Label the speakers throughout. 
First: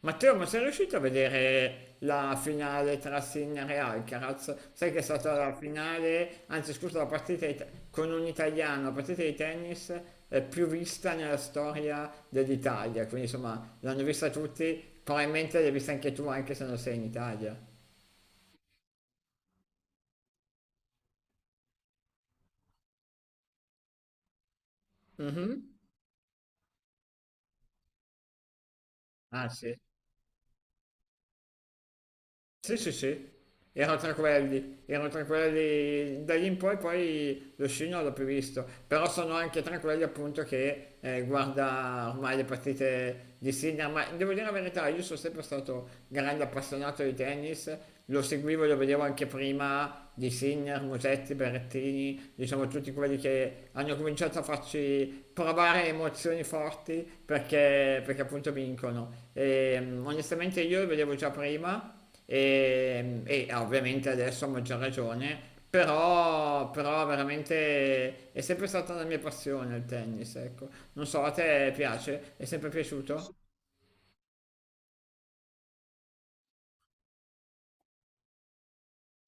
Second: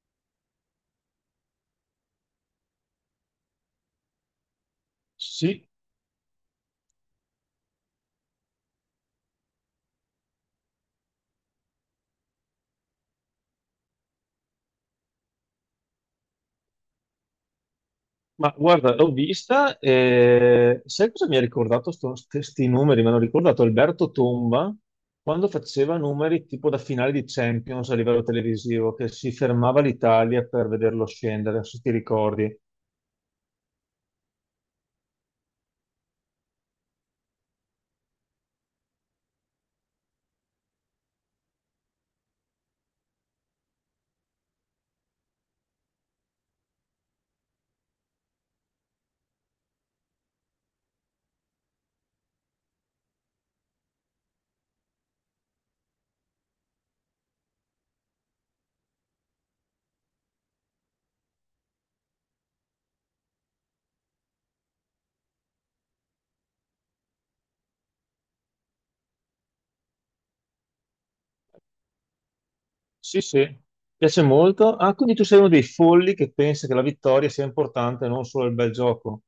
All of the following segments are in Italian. Speaker 1: Matteo, ma sei riuscito a vedere la finale tra Sinner e Alcaraz? Sai che è stata la
Speaker 2: Sì,
Speaker 1: finale, anzi scusa, la partita di te- con un italiano, la partita di tennis più vista nella storia dell'Italia, quindi insomma l'hanno vista tutti, probabilmente l'hai vista anche tu anche se non sei in Italia.
Speaker 2: ma guarda, l'ho vista e sai cosa mi ha ricordato questi numeri? Mi hanno ricordato Alberto Tomba quando
Speaker 1: Mhm.
Speaker 2: faceva numeri tipo da finale di Champions a livello televisivo, che si
Speaker 1: Ah sì.
Speaker 2: fermava l'Italia per vederlo scendere, se ti ricordi.
Speaker 1: Sì, sì, sì, erano tranquilli da lì in poi, poi lo sci non l'ho più visto, però sono anche tranquilli appunto che guarda ormai le partite di Sinner, ma devo dire la verità, io sono sempre stato grande appassionato di tennis, lo seguivo e lo vedevo anche prima di Sinner, Musetti, Berrettini, diciamo tutti quelli che hanno cominciato a farci provare emozioni forti perché appunto vincono. E, onestamente io lo vedevo già prima e ovviamente adesso a maggior ragione, però veramente è sempre stata la mia passione il tennis, ecco. Non so, a te piace? È sempre
Speaker 2: Sì,
Speaker 1: piaciuto?
Speaker 2: sì, piace molto. Ah, quindi tu sei uno dei folli che pensa che la vittoria sia importante, non solo il bel gioco.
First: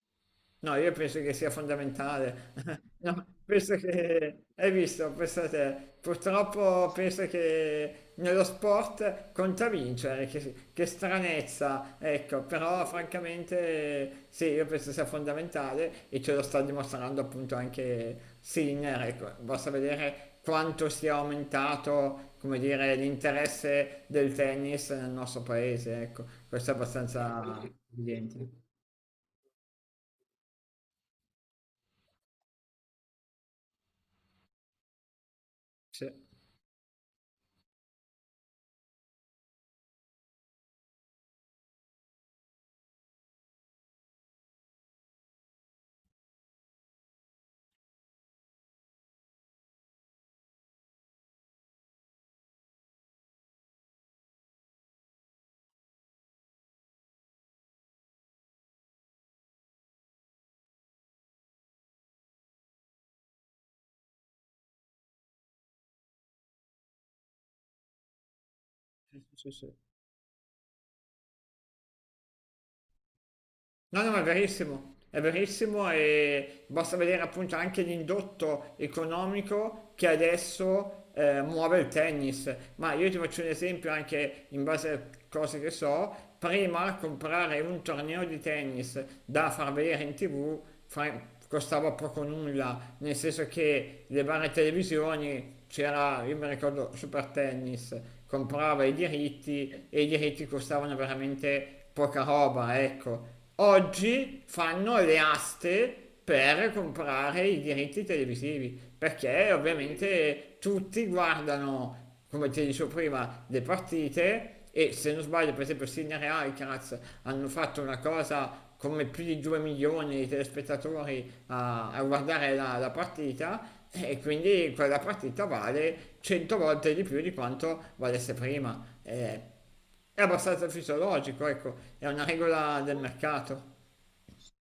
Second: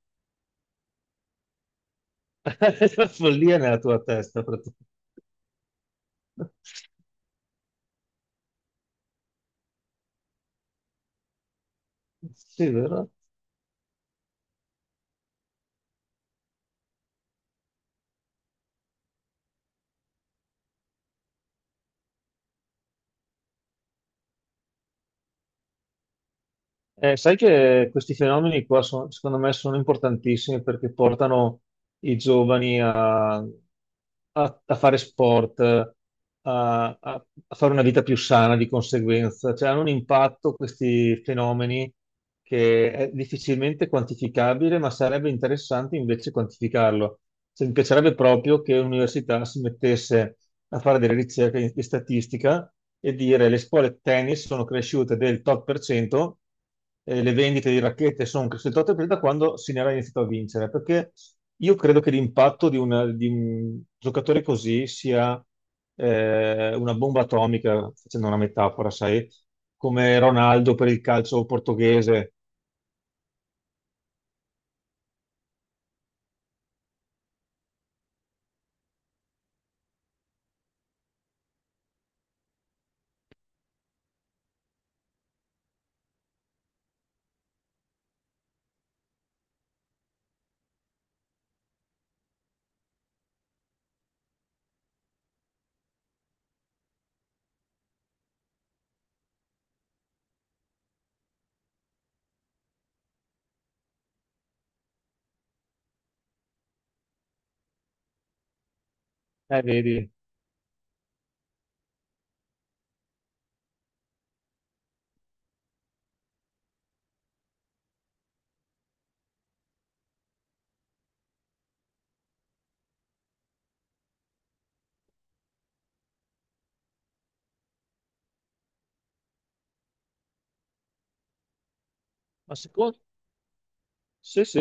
Speaker 1: No, io penso che sia fondamentale.
Speaker 2: La
Speaker 1: No,
Speaker 2: follia è
Speaker 1: penso
Speaker 2: nella tua testa,
Speaker 1: che, hai
Speaker 2: praticamente.
Speaker 1: visto, pensa te, purtroppo penso che nello sport conta vincere, che stranezza, ecco,
Speaker 2: Sì,
Speaker 1: però
Speaker 2: vero?
Speaker 1: francamente sì, io penso sia fondamentale e ce lo sta dimostrando appunto anche Sinner, ecco, basta vedere quanto sia aumentato, come dire, l'interesse del tennis nel nostro paese, ecco, questo è
Speaker 2: Sai
Speaker 1: abbastanza
Speaker 2: che questi
Speaker 1: evidente.
Speaker 2: fenomeni qua secondo me sono importantissimi perché portano i giovani a fare sport,
Speaker 1: Sì,
Speaker 2: a fare una vita più sana di conseguenza. Cioè, hanno un impatto questi fenomeni che è difficilmente quantificabile, ma sarebbe interessante invece quantificarlo. Cioè, mi piacerebbe proprio che l'università si mettesse a fare delle ricerche di statistica e dire le scuole tennis sono cresciute del tot per cento, le vendite di racchette sono cresciute il 8% da quando Sinera ha iniziato a vincere, perché io credo che l'impatto di un giocatore così sia una bomba atomica, facendo una metafora,
Speaker 1: sì,
Speaker 2: sai,
Speaker 1: sì, sì.
Speaker 2: come Ronaldo per il calcio portoghese.
Speaker 1: No, no, ma è verissimo e basta vedere appunto anche l'indotto economico che adesso muove il tennis. Ma io ti faccio un esempio anche in base a cose che so, prima comprare un torneo di tennis da far vedere in tv costava poco nulla, nel senso che le varie televisioni c'era, io mi ricordo, Super Tennis, comprava i diritti e i diritti costavano veramente poca roba, ecco oggi fanno le aste per comprare i diritti televisivi, perché
Speaker 2: Vedi.
Speaker 1: ovviamente tutti guardano, come ti dicevo prima, le partite e se non sbaglio per esempio Sinner e Alcaraz hanno fatto una cosa come più di 2 milioni di telespettatori a guardare la partita e quindi quella partita vale 100 volte di più di quanto valesse prima. È abbastanza fisiologico, ecco, è una regola del mercato.
Speaker 2: Sì, sì,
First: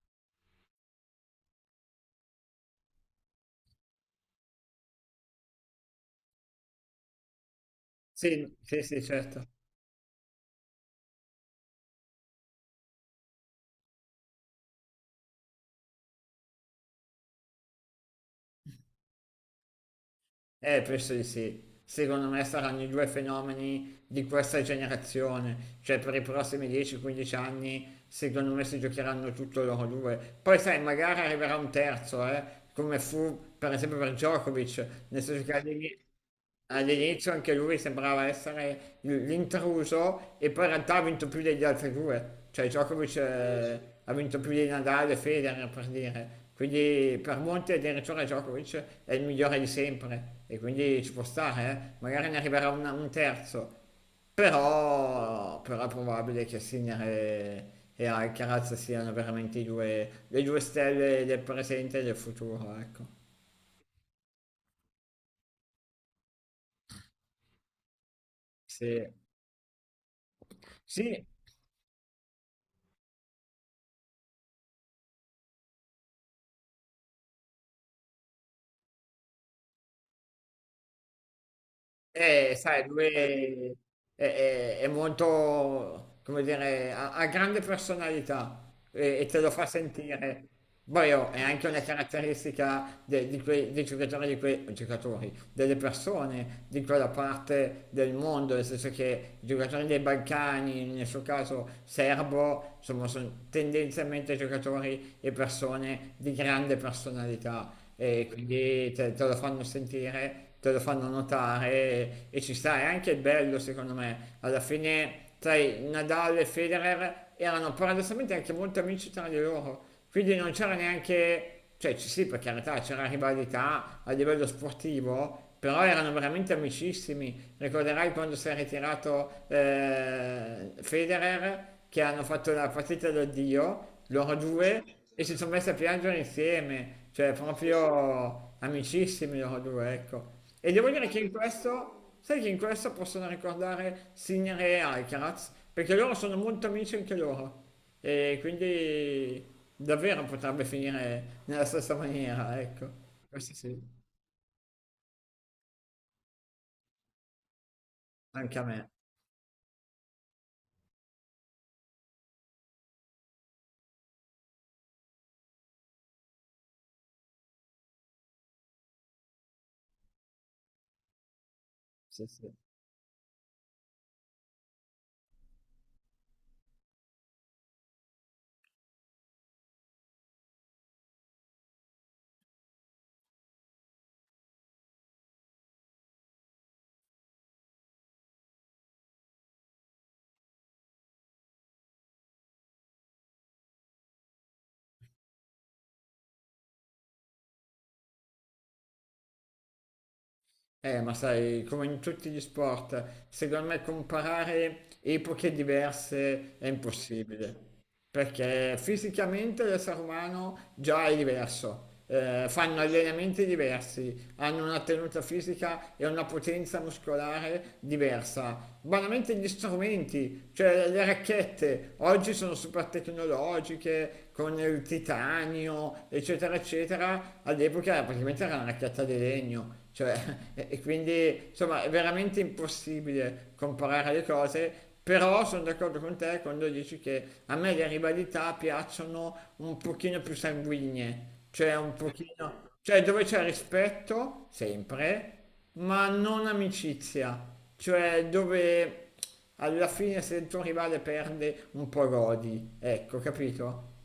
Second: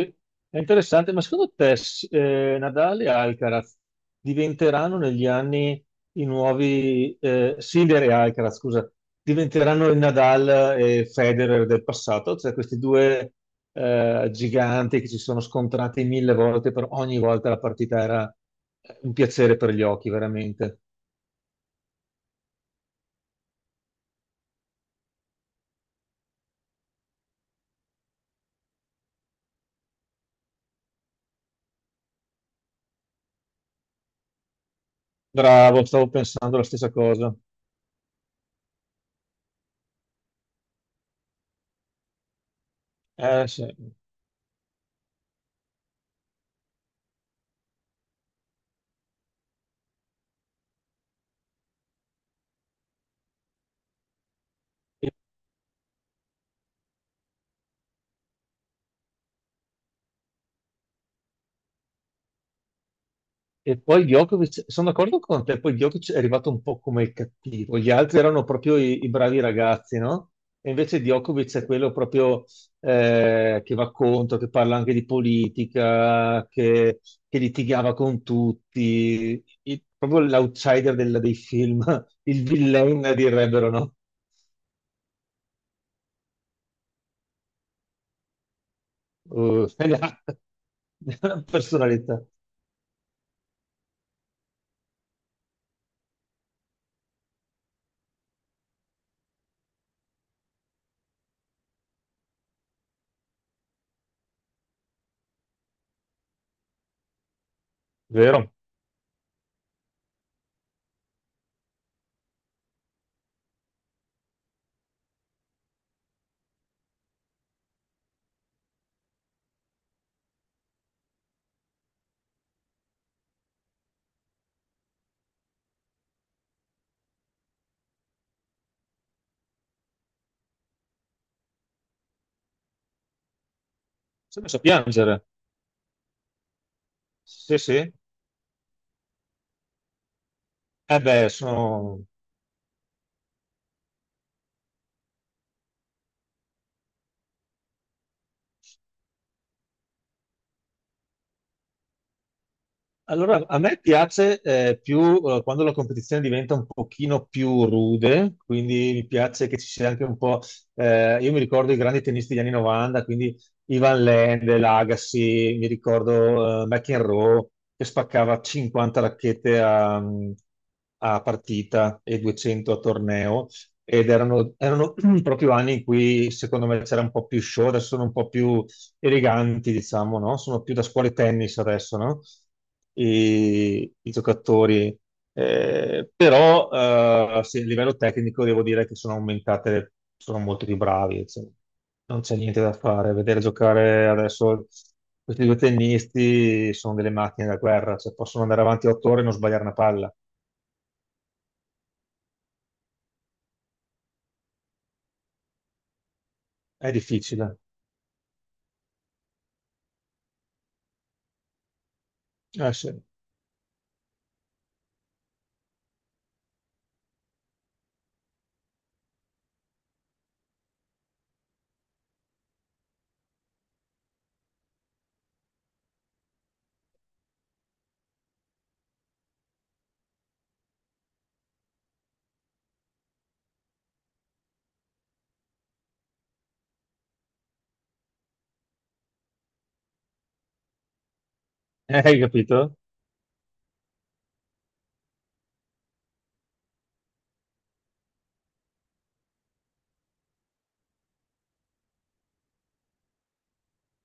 Speaker 2: è interessante, ma secondo te Nadal e Alcaraz diventeranno negli anni i nuovi, Sinner e
Speaker 1: Sì,
Speaker 2: Alcaraz,
Speaker 1: sì,
Speaker 2: scusa,
Speaker 1: sì, certo.
Speaker 2: diventeranno il Nadal e Federer del passato? Cioè questi due giganti che si sono scontrati mille volte, per ogni volta la partita era un piacere per gli occhi, veramente.
Speaker 1: Penso di sì. Secondo me saranno i due fenomeni di questa generazione, cioè per i prossimi 10-15 anni, secondo me si giocheranno tutto loro due. Poi sai, magari arriverà un terzo, come fu per esempio per Djokovic, nel senso che
Speaker 2: Bravo, stavo pensando la stessa
Speaker 1: all'inizio
Speaker 2: cosa.
Speaker 1: anche lui sembrava essere l'intruso e poi in realtà ha vinto più degli altri due, cioè Djokovic.
Speaker 2: Sì.
Speaker 1: Eh, sì. Ha vinto più di Nadal e Federer per dire, quindi per molti addirittura Djokovic è il migliore di sempre e quindi ci può stare, eh. Magari ne arriverà un terzo, però è probabile che Sinner e Alcaraz siano veramente i due, le due stelle del presente e del futuro, ecco.
Speaker 2: E poi Djokovic, sono d'accordo con te, poi Djokovic è arrivato un po' come il cattivo, gli altri erano proprio i
Speaker 1: Sì.
Speaker 2: bravi ragazzi, no? E invece
Speaker 1: Sì.
Speaker 2: Djokovic è quello proprio che va contro, che parla anche di politica, che litigava con tutti, proprio l'outsider dei film, il
Speaker 1: Sai, lui
Speaker 2: villain direbbero,
Speaker 1: è,
Speaker 2: no?
Speaker 1: è- è molto, come dire, ha grande personalità e te lo fa
Speaker 2: Uh, è la,
Speaker 1: sentire. Poi
Speaker 2: è
Speaker 1: oh, è
Speaker 2: la
Speaker 1: anche una
Speaker 2: personalità,
Speaker 1: caratteristica di quei, dei giocatori, di quei giocatori, delle persone di quella parte del mondo, nel senso che i giocatori dei Balcani, nel suo caso serbo, insomma, sono tendenzialmente giocatori e persone di grande personalità e
Speaker 2: vero?
Speaker 1: quindi te lo fanno sentire, te lo fanno notare e ci sta, è anche bello secondo me. Alla fine, sai, Nadal e Federer erano paradossalmente anche molto amici tra di loro, quindi non c'era neanche, cioè ci sì per carità c'era rivalità a livello sportivo, però erano veramente amicissimi. Ricorderai quando si è ritirato Federer, che hanno fatto la partita d'addio, loro
Speaker 2: Ci ho messo a
Speaker 1: due, e
Speaker 2: piangere,
Speaker 1: si sono messi a piangere insieme, cioè
Speaker 2: sì sì.
Speaker 1: proprio amicissimi loro due, ecco. E devo
Speaker 2: Eh
Speaker 1: dire che
Speaker 2: beh,
Speaker 1: in questo.
Speaker 2: sono
Speaker 1: Sai che in questa possono ricordare Sinner e Alcaraz, perché loro sono molto amici anche loro. E quindi davvero potrebbe finire nella stessa maniera, ecco.
Speaker 2: allora,
Speaker 1: Questo
Speaker 2: a
Speaker 1: sì,
Speaker 2: me piace più quando la competizione diventa un pochino più rude,
Speaker 1: anche a me.
Speaker 2: quindi mi piace che ci sia anche un po'. Io mi ricordo i grandi tennisti degli anni 90, quindi Ivan Lendl, Agassi, mi ricordo McEnroe che spaccava 50 racchette a partita e 200 a torneo ed erano, erano proprio anni in cui secondo me c'era un po' più show, adesso sono un po' più eleganti, diciamo, no? Sono più da scuole tennis adesso, no? I giocatori. Però sì, a livello tecnico devo dire che sono aumentate, sono molto più bravi, cioè, non c'è niente da fare. Vedere giocare adesso questi due tennisti sono delle macchine da guerra, cioè, possono andare avanti 8 ore e non sbagliare una palla.
Speaker 1: Ma sai, come in tutti gli sport, secondo me comparare epoche diverse è
Speaker 2: È difficile.
Speaker 1: impossibile. Perché fisicamente l'essere umano già è diverso, fanno
Speaker 2: Sì.
Speaker 1: allenamenti diversi, hanno una tenuta fisica e una potenza muscolare diversa. Banalmente gli strumenti, cioè le racchette, oggi sono super tecnologiche, con il titanio, eccetera, eccetera, all'epoca praticamente era una racchetta di legno. Cioè, e quindi insomma è veramente impossibile comparare le cose però sono d'accordo con te quando dici che a me le rivalità piacciono un pochino più sanguigne, cioè un
Speaker 2: Hai capito?
Speaker 1: pochino, cioè dove c'è rispetto, sempre, ma non amicizia, cioè dove alla fine se il tuo rivale perde un po' godi, ecco, capito?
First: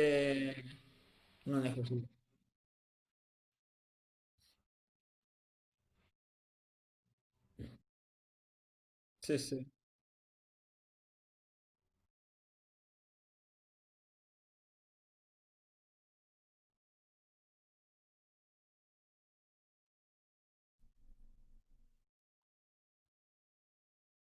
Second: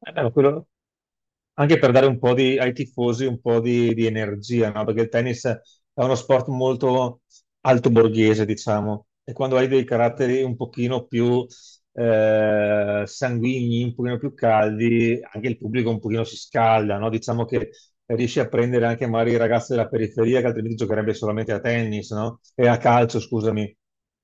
Speaker 2: No, quello-
Speaker 1: non è
Speaker 2: Anche per
Speaker 1: così.
Speaker 2: dare un po' di, ai tifosi un po' di energia, no? Perché il tennis è uno sport molto alto borghese, diciamo, e
Speaker 1: Sì,
Speaker 2: quando
Speaker 1: sì.
Speaker 2: hai dei caratteri un pochino più sanguigni, un pochino più caldi, anche il pubblico un pochino si scalda, no? Diciamo che riesci a prendere anche magari i ragazzi della periferia che altrimenti giocherebbe solamente a tennis, no? E a calcio, scusami.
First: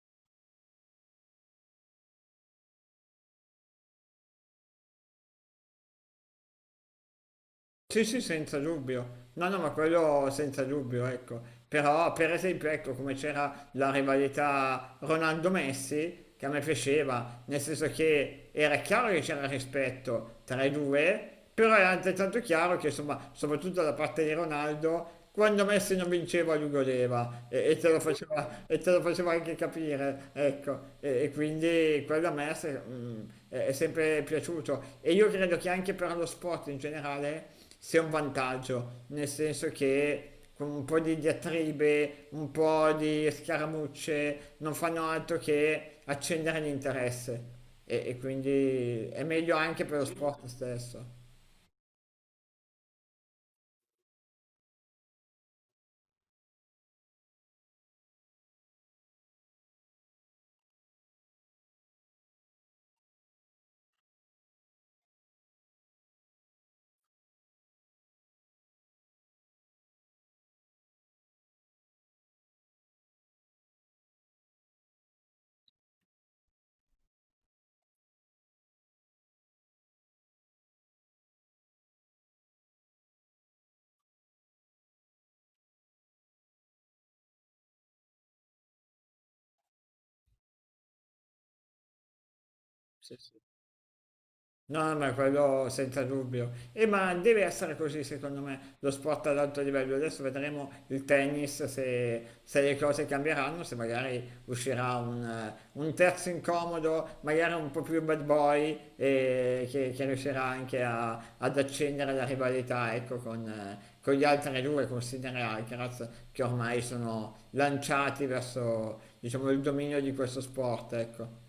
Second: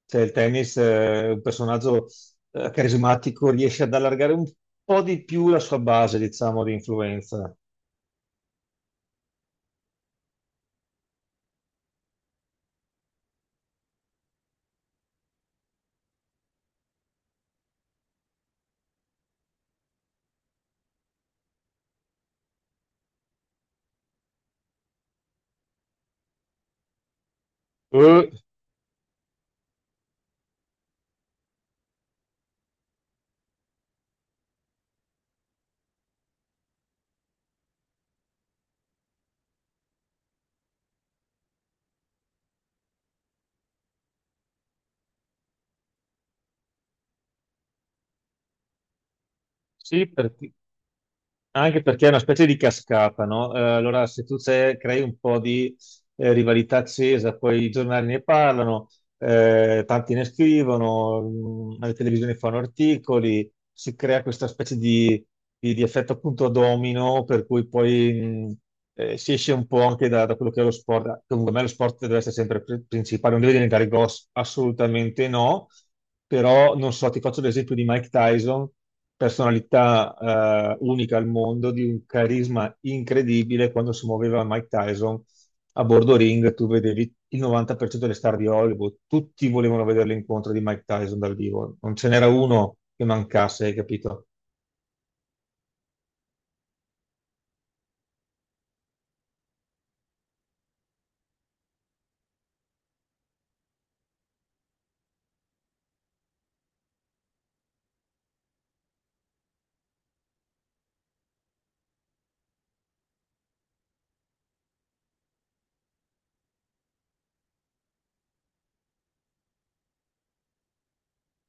Speaker 2: Cioè, il tennis è un personaggio carismatico, riesce ad allargare un po' di più la sua base, diciamo, di influenza.
Speaker 1: Sì, sì, senza dubbio. No, no, ma quello senza dubbio, ecco. Però, per esempio, ecco come c'era la rivalità Ronaldo-Messi, che a me piaceva, nel senso che era chiaro che c'era rispetto tra i due, però era altrettanto chiaro che, insomma, soprattutto da parte di Ronaldo, quando Messi non vinceva lui godeva e te lo
Speaker 2: Eh,
Speaker 1: faceva, e te lo faceva anche capire, ecco. E quindi quello a me è sempre piaciuto. E io credo che anche per lo sport in generale sia un vantaggio, nel senso che con un po' di diatribe, un po' di scaramucce, non fanno altro che accendere l'interesse e quindi è meglio anche per lo
Speaker 2: sì.
Speaker 1: sport
Speaker 2: perché
Speaker 1: stesso.
Speaker 2: Anche perché è una specie di cascata, no? Allora, se tu crei un po' di rivalità accesa, poi i giornali ne parlano, tanti ne scrivono, le televisioni fanno articoli, si crea questa specie di, di effetto appunto domino, per cui poi si esce un po' anche da, quello che è lo sport. Comunque, a me lo sport deve essere sempre principale, non deve diventare grosso, assolutamente no, però non so, ti faccio l'esempio di Mike Tyson, personalità unica al mondo, di un carisma incredibile. Quando si muoveva Mike Tyson a bordo ring, tu vedevi il 90% delle star di Hollywood, tutti volevano vedere l'incontro di Mike Tyson dal vivo, non ce n'era uno che mancasse, hai capito?
Speaker 1: No, ma quello senza dubbio. E ma deve essere così, secondo me, lo sport ad alto livello. Adesso vedremo il tennis, se le cose cambieranno, se magari uscirà un terzo incomodo, magari un po' più bad boy, e che riuscirà anche ad accendere la rivalità, ecco, con gli altri due, con Sinner e Alcaraz, che ormai sono lanciati verso, diciamo, il dominio di questo sport, ecco.